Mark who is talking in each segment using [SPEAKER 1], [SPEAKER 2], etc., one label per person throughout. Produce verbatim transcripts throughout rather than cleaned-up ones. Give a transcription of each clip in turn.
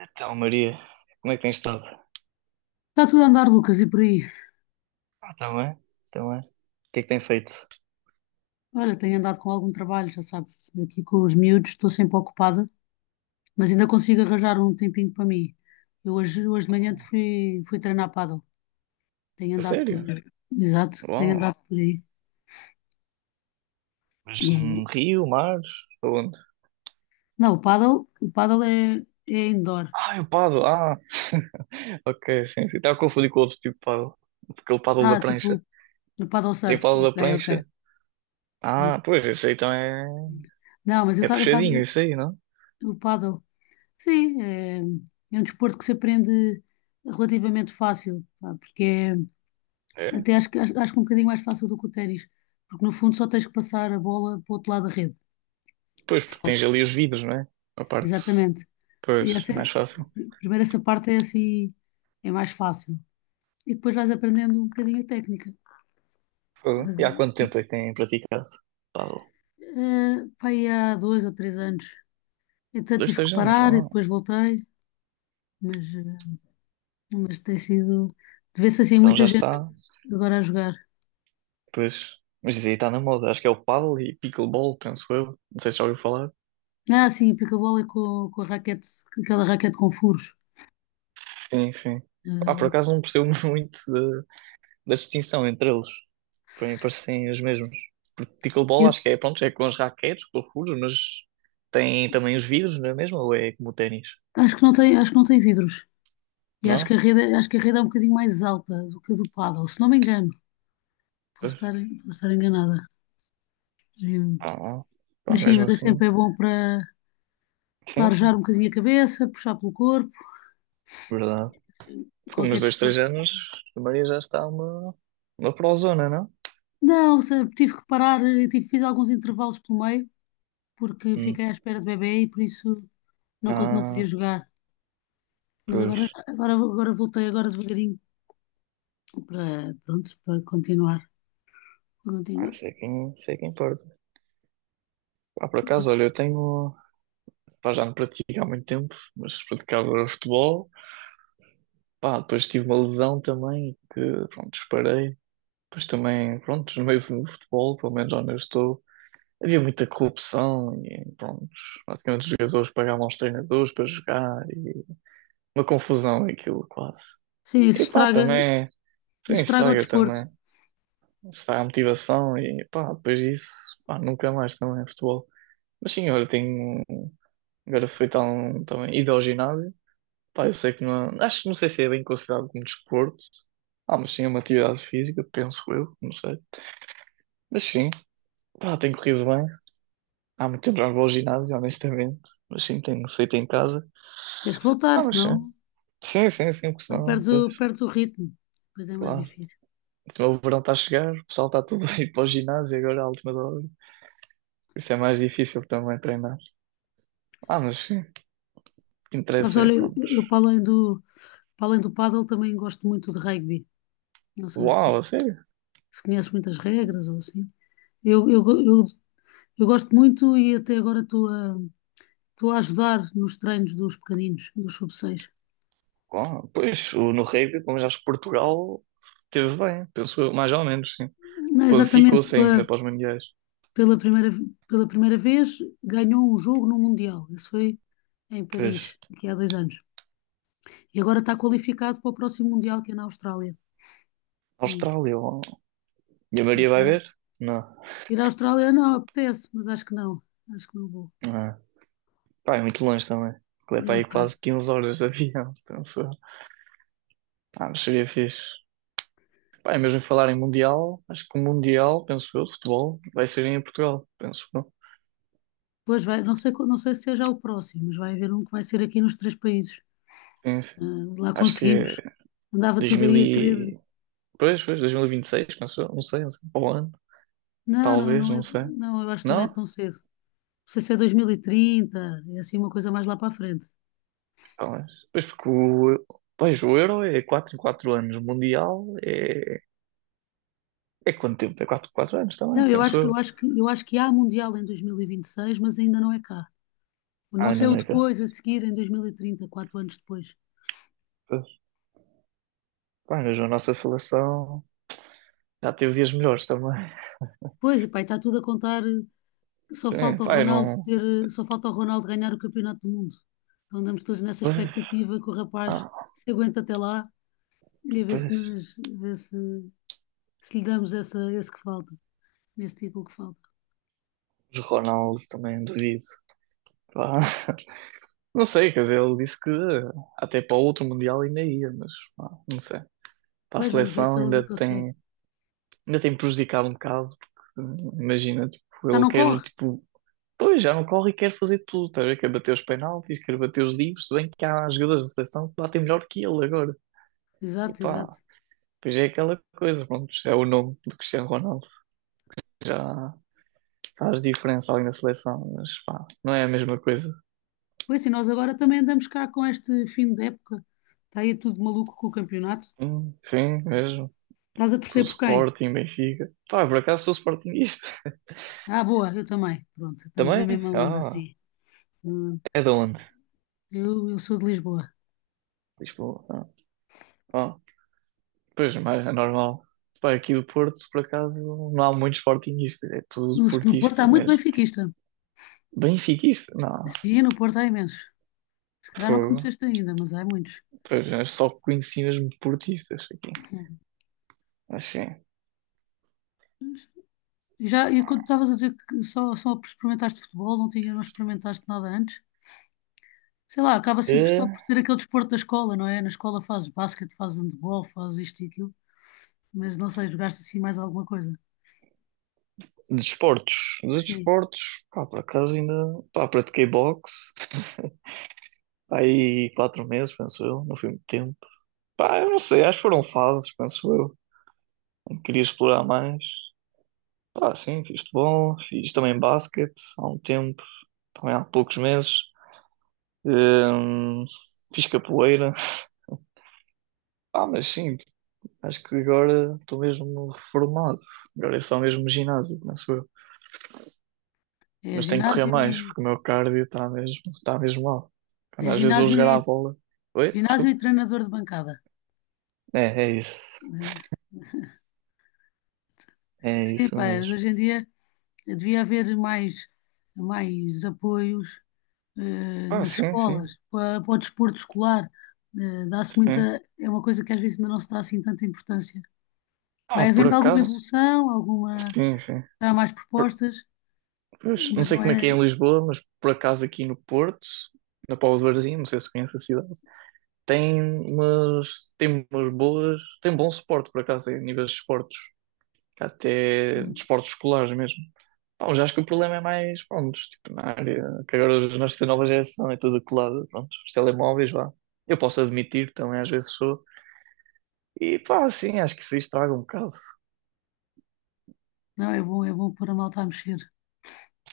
[SPEAKER 1] Então, Maria, como é que tens estado?
[SPEAKER 2] Está tudo a andar, Lucas, e por aí?
[SPEAKER 1] Ah, também, também. O que é que tem feito?
[SPEAKER 2] Olha, tenho andado com algum trabalho, já sabes, aqui com os miúdos, estou sempre ocupada, mas ainda consigo arranjar um tempinho para mim. Eu hoje, hoje de manhã fui, fui treinar pádel, tenho
[SPEAKER 1] A
[SPEAKER 2] andado por...
[SPEAKER 1] sério?
[SPEAKER 2] aí. Exato, tenho
[SPEAKER 1] Uau.
[SPEAKER 2] andado por aí.
[SPEAKER 1] Mas num
[SPEAKER 2] E-
[SPEAKER 1] rio, mar? Aonde?
[SPEAKER 2] Não, o pádel, o pádel é, é indoor.
[SPEAKER 1] Ah, é o paddle. Ah, ok, sim, sim. Estava a confundir com outro tipo de paddle. Aquele paddle da
[SPEAKER 2] Ah,
[SPEAKER 1] prancha.
[SPEAKER 2] tipo, o paddle
[SPEAKER 1] Tem
[SPEAKER 2] surf,
[SPEAKER 1] paddle
[SPEAKER 2] ok,
[SPEAKER 1] da
[SPEAKER 2] ok.
[SPEAKER 1] prancha? Ah, pois, isso aí então é...
[SPEAKER 2] Não, mas eu,
[SPEAKER 1] É
[SPEAKER 2] ta- eu faço
[SPEAKER 1] puxadinho, isso aí, não?
[SPEAKER 2] o paddle. Sim, é, é um desporto que se aprende relativamente fácil, pá. porque é,
[SPEAKER 1] É?
[SPEAKER 2] Até acho, que- acho, acho que um bocadinho mais fácil do que o ténis, porque no fundo só tens que passar a bola para o outro lado da rede.
[SPEAKER 1] Pois, porque
[SPEAKER 2] Só.
[SPEAKER 1] tens ali os vidros, não é? A parte...
[SPEAKER 2] Exatamente.
[SPEAKER 1] Pois,
[SPEAKER 2] E essa
[SPEAKER 1] é
[SPEAKER 2] é-
[SPEAKER 1] mais fácil.
[SPEAKER 2] primeiro essa parte é assim, é mais fácil. E depois vais aprendendo um bocadinho a técnica.
[SPEAKER 1] Fogo.
[SPEAKER 2] Mas
[SPEAKER 1] E há
[SPEAKER 2] é-
[SPEAKER 1] quanto tempo é que têm praticado paddle?
[SPEAKER 2] é, pá, aí há dois ou três anos. Então
[SPEAKER 1] Dois,
[SPEAKER 2] tive que
[SPEAKER 1] três anos?
[SPEAKER 2] parar e
[SPEAKER 1] Ah,
[SPEAKER 2] depois voltei, mas, eh, mas tem sido. Vê-se assim
[SPEAKER 1] então
[SPEAKER 2] muita
[SPEAKER 1] já
[SPEAKER 2] gente
[SPEAKER 1] está...
[SPEAKER 2] agora a jogar.
[SPEAKER 1] Pois. Mas isso aí está na moda. Acho que é o paddle e pickleball, penso eu. Não sei se já ouviu falar.
[SPEAKER 2] Ah, sim, pickleball é com, com a raquete, aquela raquete com furos.
[SPEAKER 1] Sim, sim. Ah, por
[SPEAKER 2] Eh,
[SPEAKER 1] acaso não percebo muito da, da, distinção entre eles. Para mim parecem os mesmos. Porque pickleball
[SPEAKER 2] Eu
[SPEAKER 1] acho que é, pronto, é com as raquetes, com os furos, mas tem também os vidros, não é mesmo? Ou é como o ténis?
[SPEAKER 2] Acho que não tem, acho que não tem vidros. E acho que a
[SPEAKER 1] Não?
[SPEAKER 2] rede, acho que a rede é um bocadinho mais alta do que a do paddle, se não me engano. Posso
[SPEAKER 1] Pois.
[SPEAKER 2] estar, posso estar enganada. Hum,
[SPEAKER 1] Ah, pá,
[SPEAKER 2] Mas sim,
[SPEAKER 1] mesmo
[SPEAKER 2] mas é
[SPEAKER 1] assim.
[SPEAKER 2] sempre é bom para, para
[SPEAKER 1] Sim, sim.
[SPEAKER 2] arejar um bocadinho a cabeça, puxar pelo corpo,
[SPEAKER 1] Verdade.
[SPEAKER 2] assim,
[SPEAKER 1] Por uns
[SPEAKER 2] qualquer
[SPEAKER 1] dois, três
[SPEAKER 2] desporto.
[SPEAKER 1] anos, a Maria já está uma, uma prozona, não?
[SPEAKER 2] Não, se- tive que parar, eh, tive, fiz alguns intervalos pelo meio, porque
[SPEAKER 1] Hum.
[SPEAKER 2] fiquei à espera do bebê e por isso não, cons- não podia
[SPEAKER 1] Ah,
[SPEAKER 2] jogar. Mas agora,
[SPEAKER 1] pois.
[SPEAKER 2] já- agora, agora voltei, agora devagarinho, para, pronto, para continuar. Para
[SPEAKER 1] Ah,
[SPEAKER 2] continuar.
[SPEAKER 1] sei quem, sei quem importa. Pá, por acaso, olha, eu tenho. Pá, já não pratico há muito tempo, mas praticava futebol. Pá, depois tive uma lesão também, que pronto, disparei. Depois também, pronto, no meio do futebol, pelo menos onde eu estou, havia muita corrupção e pronto, basicamente os jogadores pagavam aos treinadores para jogar e uma confusão aquilo quase.
[SPEAKER 2] Sim, isso
[SPEAKER 1] E pá,
[SPEAKER 2] estraga,
[SPEAKER 1] também, sim,
[SPEAKER 2] isso estraga o
[SPEAKER 1] estraga
[SPEAKER 2] desporto.
[SPEAKER 1] também, estraga a motivação e pá, depois disso, pá, nunca mais também é futebol. Mas sim, olha, tenho agora feito há um, também ido ao ginásio. Pá, eu sei que não. Acho que não sei se é bem considerado como desporto. Ah, mas sim, é uma atividade física, penso eu, não sei. Mas sim, pá, tem corrido bem. Há muito tempo já não vou ao ginásio, honestamente. Mas sim, tenho feito em casa.
[SPEAKER 2] Tens que voltar,
[SPEAKER 1] Ah, mas sim.
[SPEAKER 2] senão,
[SPEAKER 1] Sim, sim, sim, porque
[SPEAKER 2] senão
[SPEAKER 1] senão,
[SPEAKER 2] perdes
[SPEAKER 1] pois,
[SPEAKER 2] o, perdes o ritmo. Depois é é mais
[SPEAKER 1] claro.
[SPEAKER 2] difícil.
[SPEAKER 1] Senão o verão está a chegar, o pessoal está tudo a ir para o ginásio agora à última da hora. Por isso é mais difícil também treinar. Ah, mas sim, o que
[SPEAKER 2] Sabes,
[SPEAKER 1] interessa é,
[SPEAKER 2] olha, eu,
[SPEAKER 1] pronto.
[SPEAKER 2] eu para além do, para além do pádel também gosto muito de rugby. Não sei
[SPEAKER 1] Uau,
[SPEAKER 2] se,
[SPEAKER 1] a sério?
[SPEAKER 2] se conheces muitas regras ou assim. Eu, eu, eu, eu gosto muito e até agora estou a, estou a ajudar nos treinos dos pequeninos, dos sub seis.
[SPEAKER 1] Uau, pois, o- no rugby, como já acho que Portugal teve bem, penso eu, mais ou menos, sim.
[SPEAKER 2] Não é exatamente
[SPEAKER 1] Qualificou-se ainda
[SPEAKER 2] pela,
[SPEAKER 1] para os Mundiais.
[SPEAKER 2] pela primeira, pela primeira vez ganhou um jogo no Mundial. Isso foi em
[SPEAKER 1] Pois.
[SPEAKER 2] Paris, aqui há dois anos. E agora está qualificado para o próximo Mundial, que é na Austrália. Hum,
[SPEAKER 1] Austrália, ó. E a
[SPEAKER 2] à
[SPEAKER 1] Maria vai
[SPEAKER 2] Austrália.
[SPEAKER 1] ver? Não.
[SPEAKER 2] Ir à Austrália não apetece, mas acho que não. Acho que não vou.
[SPEAKER 1] Não. É. Pá, é muito longe também. É
[SPEAKER 2] É
[SPEAKER 1] para
[SPEAKER 2] um
[SPEAKER 1] aí
[SPEAKER 2] bocado.
[SPEAKER 1] quase quinze horas de avião, penso eu. Ah, mas seria fixe. Pá, e mesmo falar em Mundial, acho que o Mundial, penso eu, de futebol, vai ser em Portugal, penso eu.
[SPEAKER 2] Pois vai, não sei, qual- não sei se seja o próximo, mas vai haver um que vai ser aqui nos três países.
[SPEAKER 1] Sim,
[SPEAKER 2] Ah,
[SPEAKER 1] sim.
[SPEAKER 2] lá
[SPEAKER 1] Acho que é
[SPEAKER 2] conseguimos. Andava tudo
[SPEAKER 1] dois mil
[SPEAKER 2] aí a querer.
[SPEAKER 1] e... Pois, pois, dois mil e vinte e seis, penso eu. Não sei, não sei. Ou ano,
[SPEAKER 2] Não, não,
[SPEAKER 1] talvez,
[SPEAKER 2] não
[SPEAKER 1] não
[SPEAKER 2] é.
[SPEAKER 1] sei.
[SPEAKER 2] Não, eu acho que não é
[SPEAKER 1] Não?
[SPEAKER 2] tão cedo. Não sei se é dois mil e trinta, é assim uma coisa mais lá para a frente.
[SPEAKER 1] Talvez. Pois porque o... Pois, o Euro é quatro em quatro anos. O Mundial é É quanto tempo? É quatro, quatro, anos também,
[SPEAKER 2] Não, eu
[SPEAKER 1] penso
[SPEAKER 2] acho que eu
[SPEAKER 1] eu.
[SPEAKER 2] acho que eu acho que há Mundial em dois mil e vinte e seis, mas ainda não é cá. O
[SPEAKER 1] Ah,
[SPEAKER 2] nosso
[SPEAKER 1] ainda
[SPEAKER 2] é o
[SPEAKER 1] não é cá.
[SPEAKER 2] depois, a seguir, em dois mil e trinta, quatro anos depois.
[SPEAKER 1] Pois. Pá, mas a nossa seleção já teve dias melhores também.
[SPEAKER 2] Pois, e pá, está tudo a contar. Só
[SPEAKER 1] Sim,
[SPEAKER 2] falta o
[SPEAKER 1] pá, eu
[SPEAKER 2] Ronaldo
[SPEAKER 1] não.
[SPEAKER 2] ter, só falta o Ronaldo ganhar o Campeonato do Mundo. Então andamos todos nessa
[SPEAKER 1] Pois.
[SPEAKER 2] expectativa que o rapaz
[SPEAKER 1] Ah,
[SPEAKER 2] se aguenta até lá e a ver se,
[SPEAKER 1] pois.
[SPEAKER 2] nos, a ver se, se lhe damos essa, esse que falta, esse título que falta.
[SPEAKER 1] Os Ronaldo também duvido. Pá, não sei, quer dizer, ele disse que até para o outro Mundial ainda ia, mas pá, não sei. Para a
[SPEAKER 2] Pois vamos ver
[SPEAKER 1] seleção
[SPEAKER 2] se ele
[SPEAKER 1] ainda
[SPEAKER 2] ainda consegue.
[SPEAKER 1] tem, ainda tem prejudicado um bocado, porque imagina, tipo,
[SPEAKER 2] Já
[SPEAKER 1] ele
[SPEAKER 2] não
[SPEAKER 1] quer,
[SPEAKER 2] corre?
[SPEAKER 1] tipo, pois já não corre e quer fazer tudo, tá a ver? Quer bater os penaltis, quer bater os livros, se bem que há jogadores da seleção que batem melhor que ele agora. E
[SPEAKER 2] Exato,
[SPEAKER 1] pá,
[SPEAKER 2] exato.
[SPEAKER 1] pois é aquela coisa, pronto, é o nome do Cristiano Ronaldo. Já faz diferença ali na seleção, mas pá, não é a mesma coisa.
[SPEAKER 2] Pois sim, nós agora também andamos cá com este fim de época. Está aí tudo maluco com o campeonato.
[SPEAKER 1] Hum, Sim, mesmo.
[SPEAKER 2] Estás a
[SPEAKER 1] Com o
[SPEAKER 2] torcer por quem?
[SPEAKER 1] Sporting, Benfica. Pá, por acaso sou Sportingista.
[SPEAKER 2] Ah, boa, eu também. Pronto, estamos na
[SPEAKER 1] Também?
[SPEAKER 2] mesma onda
[SPEAKER 1] Ah,
[SPEAKER 2] assim. Hum,
[SPEAKER 1] é de onde?
[SPEAKER 2] Eu, eu sou de Lisboa.
[SPEAKER 1] Lisboa. Ah, ah, pois, mas é normal. Pá, aqui do Porto, por acaso, não há muito Sportingista, é tudo
[SPEAKER 2] No, no Porto há
[SPEAKER 1] portista
[SPEAKER 2] muito
[SPEAKER 1] mesmo.
[SPEAKER 2] benfiquista.
[SPEAKER 1] Benfiquista? Não,
[SPEAKER 2] Sim, no Porto há imensos. Se calhar não
[SPEAKER 1] foi.
[SPEAKER 2] conheceste ainda, mas há muitos.
[SPEAKER 1] Pois, eu só conheci mesmo portistas aqui.
[SPEAKER 2] Uhum.
[SPEAKER 1] Assim.
[SPEAKER 2] E, já, e quando estavas a dizer que só, só experimentaste futebol, não tinha, não experimentaste nada antes? Sei lá, acaba sempre só por ser aquele desporto da escola, não é? Na escola fazes basquete, fazes handball, fazes isto e aquilo, mas não sei, jogaste assim mais alguma coisa.
[SPEAKER 1] De desportos, de
[SPEAKER 2] Sim,
[SPEAKER 1] desportos, pá, por acaso ainda, pá, pratiquei boxe, pá, aí quatro meses, penso eu, não foi muito tempo. Pá, eu não sei, acho que foram fases, penso eu, em que queria explorar mais. Pá, sim, fiz futebol, fiz também basquete há um tempo, também há poucos meses. Hum, fiz capoeira, ah mas sim, acho que agora estou mesmo reformado, agora é só mesmo ginásio, penso eu.
[SPEAKER 2] é
[SPEAKER 1] Mas tenho que correr
[SPEAKER 2] ginásio
[SPEAKER 1] mais,
[SPEAKER 2] e,
[SPEAKER 1] porque o meu cardio está mesmo, está mesmo mal.
[SPEAKER 2] é
[SPEAKER 1] Quando às vezes vou
[SPEAKER 2] ginásio
[SPEAKER 1] jogar
[SPEAKER 2] e,
[SPEAKER 1] à bola. Oi?
[SPEAKER 2] ginásio
[SPEAKER 1] Desculpa.
[SPEAKER 2] e treinador de bancada.
[SPEAKER 1] É, é isso.
[SPEAKER 2] Né?
[SPEAKER 1] É
[SPEAKER 2] Sim,
[SPEAKER 1] isso
[SPEAKER 2] pá, mas
[SPEAKER 1] mesmo.
[SPEAKER 2] hoje em dia. Devia haver mais, mais apoios eh,
[SPEAKER 1] Ah,
[SPEAKER 2] nas
[SPEAKER 1] sim,
[SPEAKER 2] escolas,
[SPEAKER 1] sim.
[SPEAKER 2] para, para o desporto escolar. Eh, dá-se muita,
[SPEAKER 1] Sim.
[SPEAKER 2] é uma coisa que às vezes ainda não se dá assim tanta importância. Vai
[SPEAKER 1] Ah, por
[SPEAKER 2] havendo alguma
[SPEAKER 1] acaso.
[SPEAKER 2] evolução, alguma,
[SPEAKER 1] Sim, sim.
[SPEAKER 2] há mais
[SPEAKER 1] Por-
[SPEAKER 2] propostas,
[SPEAKER 1] pois, não
[SPEAKER 2] mas
[SPEAKER 1] sei
[SPEAKER 2] não
[SPEAKER 1] como é que é
[SPEAKER 2] é,
[SPEAKER 1] em Lisboa, mas por acaso aqui no Porto, na Póvoa de Varzim, não sei se conhece a cidade, tem umas, tem umas boas. Tem bom suporte, por acaso, em níveis de esportes. Até de
[SPEAKER 2] eh,
[SPEAKER 1] esportes escolares mesmo. Pá, já acho que o problema é mais, pronto, tipo, na área, que agora os- nós temos nova geração é tudo colado, pronto, os telemóveis, vá. Eu posso admitir, também às vezes sou. E pá, sim, acho que isso estraga um bocado.
[SPEAKER 2] não é bom, é bom pôr a malta a mexer.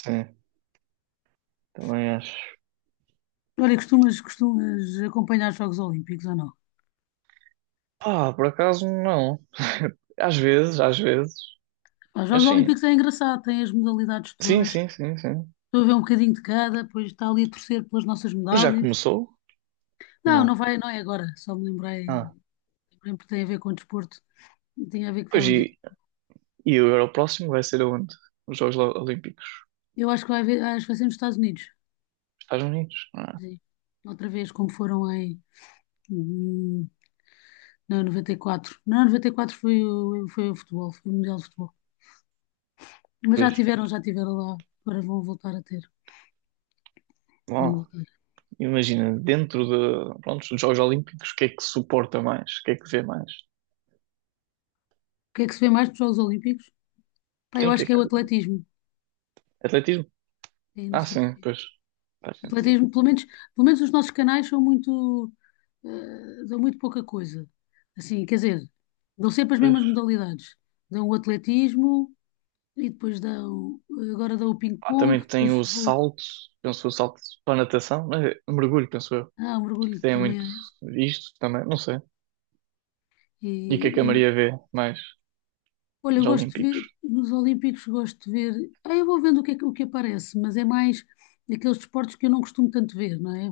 [SPEAKER 1] Sim, também acho.
[SPEAKER 2] Olha, costumas, costumas acompanhar os Jogos Olímpicos ou não?
[SPEAKER 1] Pá, por acaso não. Às vezes, às vezes.
[SPEAKER 2] Os
[SPEAKER 1] Mas
[SPEAKER 2] Jogos
[SPEAKER 1] sim.
[SPEAKER 2] Olímpicos é engraçado, tem as modalidades
[SPEAKER 1] Sim,
[SPEAKER 2] todas.
[SPEAKER 1] sim, sim, sim.
[SPEAKER 2] Estou a ver um bocadinho de cada, depois está ali a torcer pelas nossas
[SPEAKER 1] Mas já
[SPEAKER 2] medalhas.
[SPEAKER 1] começou?
[SPEAKER 2] Não,
[SPEAKER 1] Não.
[SPEAKER 2] não vai, não é agora. Só me lembrei.
[SPEAKER 1] Ah.
[SPEAKER 2] Também porque tem a ver com o desporto, tem a ver que
[SPEAKER 1] Pois
[SPEAKER 2] estávamos
[SPEAKER 1] e,
[SPEAKER 2] aqui.
[SPEAKER 1] e agora o próximo vai ser aonde? Os Jogos Lo- Olímpicos.
[SPEAKER 2] Eu acho que vai haver, acho que vai ser nos Estados Unidos.
[SPEAKER 1] Estados Unidos? Ah,
[SPEAKER 2] Sim. Outra vez, como foram em hum, não, noventa e quatro. Não, noventa e quatro foi o, foi o futebol, foi o Mundial de Futebol. Mas já
[SPEAKER 1] pois.
[SPEAKER 2] tiveram, já tiveram lá. Agora vão voltar a ter. Vão
[SPEAKER 1] Bom.
[SPEAKER 2] voltar.
[SPEAKER 1] Imagina, dentro de, pronto, dos Jogos Olímpicos, o que é que suporta mais? O que é que vê mais?
[SPEAKER 2] O que é que se vê mais nos Jogos Olímpicos? Pá, eu
[SPEAKER 1] Sim, o que
[SPEAKER 2] acho
[SPEAKER 1] é
[SPEAKER 2] que é o
[SPEAKER 1] que.
[SPEAKER 2] atletismo.
[SPEAKER 1] Atletismo?
[SPEAKER 2] Sim, não
[SPEAKER 1] Ah,
[SPEAKER 2] sei
[SPEAKER 1] sim,
[SPEAKER 2] porquê.
[SPEAKER 1] pois. Faz sentido.
[SPEAKER 2] Atletismo, pelo menos, pelo menos os nossos canais são muito, eh, dão muito pouca coisa. Assim, quer dizer, dão sempre as
[SPEAKER 1] Pois.
[SPEAKER 2] mesmas modalidades. Dão o atletismo. E depois dá o, agora dá o
[SPEAKER 1] Ah,
[SPEAKER 2] ping-pong,
[SPEAKER 1] também tem
[SPEAKER 2] depois
[SPEAKER 1] o
[SPEAKER 2] vou.
[SPEAKER 1] salto, penso o salto para a natação, mas é mergulho, penso eu.
[SPEAKER 2] Ah, o
[SPEAKER 1] Que
[SPEAKER 2] mergulho
[SPEAKER 1] tem
[SPEAKER 2] também
[SPEAKER 1] muito
[SPEAKER 2] é esse.
[SPEAKER 1] isto também, não sei. E o que é que a
[SPEAKER 2] E,
[SPEAKER 1] Maria vê mais
[SPEAKER 2] Olha, eu
[SPEAKER 1] dos
[SPEAKER 2] gosto de
[SPEAKER 1] Olímpicos?
[SPEAKER 2] ver, nos Olímpicos gosto de ver, ah, eu vou vendo o que, é que- o que aparece, mas é mais daqueles desportos que eu não costumo tanto ver, não é?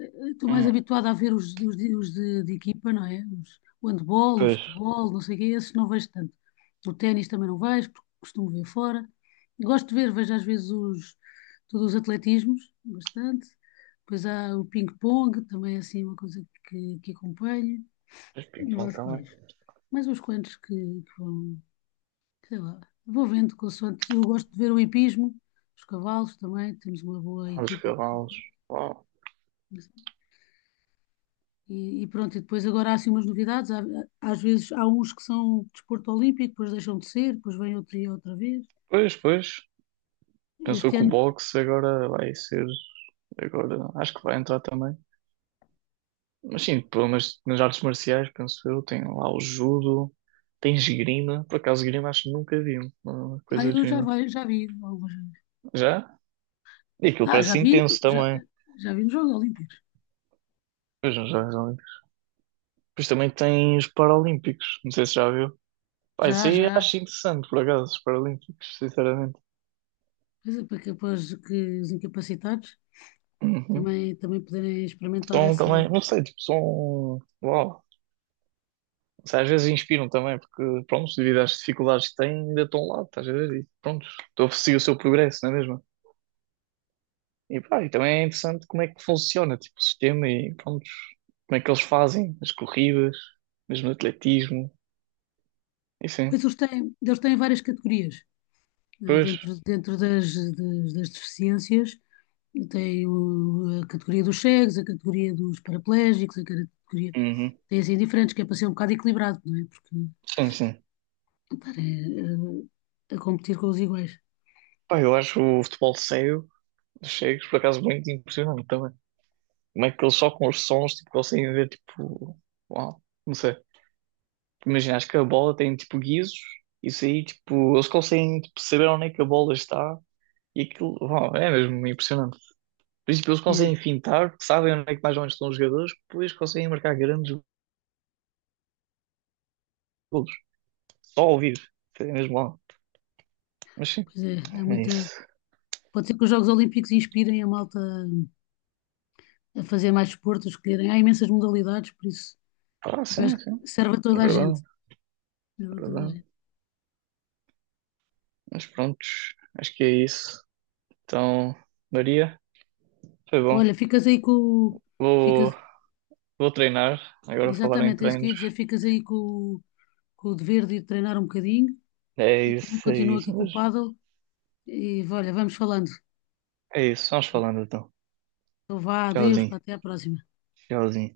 [SPEAKER 2] Eh, Estou mais
[SPEAKER 1] Hum,
[SPEAKER 2] habituada a ver os, os de, os de- de equipa, não é? Os- o handball, o
[SPEAKER 1] pois.
[SPEAKER 2] futebol, não sei o quê, esses não vejo tanto. O ténis também não vejo, porque costumo ver fora. Gosto de ver, vejo às vezes os, todos os atletismos, bastante. Depois há o ping-pong, também é assim uma coisa que, que acompanho,
[SPEAKER 1] Pois
[SPEAKER 2] e
[SPEAKER 1] ping-pong
[SPEAKER 2] mais
[SPEAKER 1] também.
[SPEAKER 2] quais. Mais uns quantos que, que vão, sei lá, vou vendo consoante. Eu gosto de ver o hipismo, os cavalos também, temos uma boa
[SPEAKER 1] Ah, os
[SPEAKER 2] equipa.
[SPEAKER 1] cavalos. Oh.
[SPEAKER 2] E, e pronto, e depois agora há assim umas novidades. Há- às vezes há uns que são desporto olímpico, depois deixam de ser, depois vem outro e outra vez.
[SPEAKER 1] Pois, pois. Pensou
[SPEAKER 2] Este
[SPEAKER 1] que o
[SPEAKER 2] ano,
[SPEAKER 1] boxe agora vai ser. Agora acho que vai entrar também. Mas sim, pelo menos nas artes marciais, penso eu, tem lá o judo, tem esgrima. Por acaso, esgrima acho que nunca vi uma
[SPEAKER 2] ah,
[SPEAKER 1] coisa de
[SPEAKER 2] eu já,
[SPEAKER 1] esgrima.
[SPEAKER 2] vai, já vi algumas vezes.
[SPEAKER 1] Já? E aquilo
[SPEAKER 2] Ah, já
[SPEAKER 1] parece
[SPEAKER 2] vi,
[SPEAKER 1] intenso
[SPEAKER 2] já,
[SPEAKER 1] também.
[SPEAKER 2] já vi nos Jogos Olímpicos.
[SPEAKER 1] Pois não, já, já. Depois também tem os Paralímpicos, não sei se já viu. Pá, isso
[SPEAKER 2] Já,
[SPEAKER 1] aí
[SPEAKER 2] já.
[SPEAKER 1] acho interessante, por acaso, os Paralímpicos, sinceramente.
[SPEAKER 2] Pois é, para que, para os que- os incapacitados
[SPEAKER 1] Uhum.
[SPEAKER 2] também, também poderem experimentar
[SPEAKER 1] São
[SPEAKER 2] essa.
[SPEAKER 1] também, não sei, tipo, são. Uau. Não sei, às vezes inspiram também, porque, pronto, devido às dificuldades que têm, ainda estão lá, estás a ver? E, pronto, estou a seguir o seu progresso, não é mesmo? E pá, e também é interessante como é que funciona, tipo, o sistema e pronto, como é que eles fazem as corridas, mesmo no atletismo, e
[SPEAKER 2] Pois
[SPEAKER 1] sim,
[SPEAKER 2] eles têm, eles têm várias categorias, eh,
[SPEAKER 1] pois,
[SPEAKER 2] dentro, dentro das, das, das deficiências. Tem o- a categoria dos cegos, a categoria dos paraplégicos, a categoria.
[SPEAKER 1] uhum.
[SPEAKER 2] Tem assim diferentes, que é para ser um bocado equilibrado, não é? Porque
[SPEAKER 1] Sim, sim.
[SPEAKER 2] pá, é, é, a competir com os iguais.
[SPEAKER 1] Pá, eu acho o futebol cego, dos cegos, por acaso, muito impressionante também. Como é que eles só com os sons, tipo, conseguem ver, tipo, uau, não sei. Imagina, acho que a bola tem, tipo, guizos, isso aí, tipo, eles conseguem, tipo, saber onde é que a bola está, e aquilo, uau, é mesmo impressionante. Por isso, tipo, eles
[SPEAKER 2] É,
[SPEAKER 1] conseguem fintar, sabem onde é que mais ou menos estão os jogadores, depois conseguem marcar grandes todos, só ouvir vivo, foi mesmo lá. Mas sim,
[SPEAKER 2] pois é, há
[SPEAKER 1] é
[SPEAKER 2] muita.
[SPEAKER 1] isso.
[SPEAKER 2] Pode ser que os Jogos Olímpicos inspirem a malta a fazer mais desporto, a escolherem. Há imensas modalidades, por isso
[SPEAKER 1] Ah,
[SPEAKER 2] eu
[SPEAKER 1] sim,
[SPEAKER 2] acho
[SPEAKER 1] sim,
[SPEAKER 2] que serve a
[SPEAKER 1] é
[SPEAKER 2] toda a
[SPEAKER 1] verdade,
[SPEAKER 2] gente. Serve
[SPEAKER 1] é
[SPEAKER 2] a toda a
[SPEAKER 1] verdade.
[SPEAKER 2] gente.
[SPEAKER 1] Mas prontos, acho que é isso. Então, Maria, foi bom.
[SPEAKER 2] Olha, ficas aí com o. Ficas.
[SPEAKER 1] Vou, vou treinar, agora falar em
[SPEAKER 2] Exatamente, é isso que eu
[SPEAKER 1] treinos.
[SPEAKER 2] ia dizer. Ficas aí com o com o dever de ir treinar um bocadinho
[SPEAKER 1] É
[SPEAKER 2] e também
[SPEAKER 1] isso, é
[SPEAKER 2] continuo aqui
[SPEAKER 1] isso,
[SPEAKER 2] com o
[SPEAKER 1] mas
[SPEAKER 2] paddle. E olha, vamos falando.
[SPEAKER 1] é isso, vamos falando então.
[SPEAKER 2] Então vá, adeus, pá,
[SPEAKER 1] Tchauzinho,
[SPEAKER 2] até à próxima.
[SPEAKER 1] tchauzinho.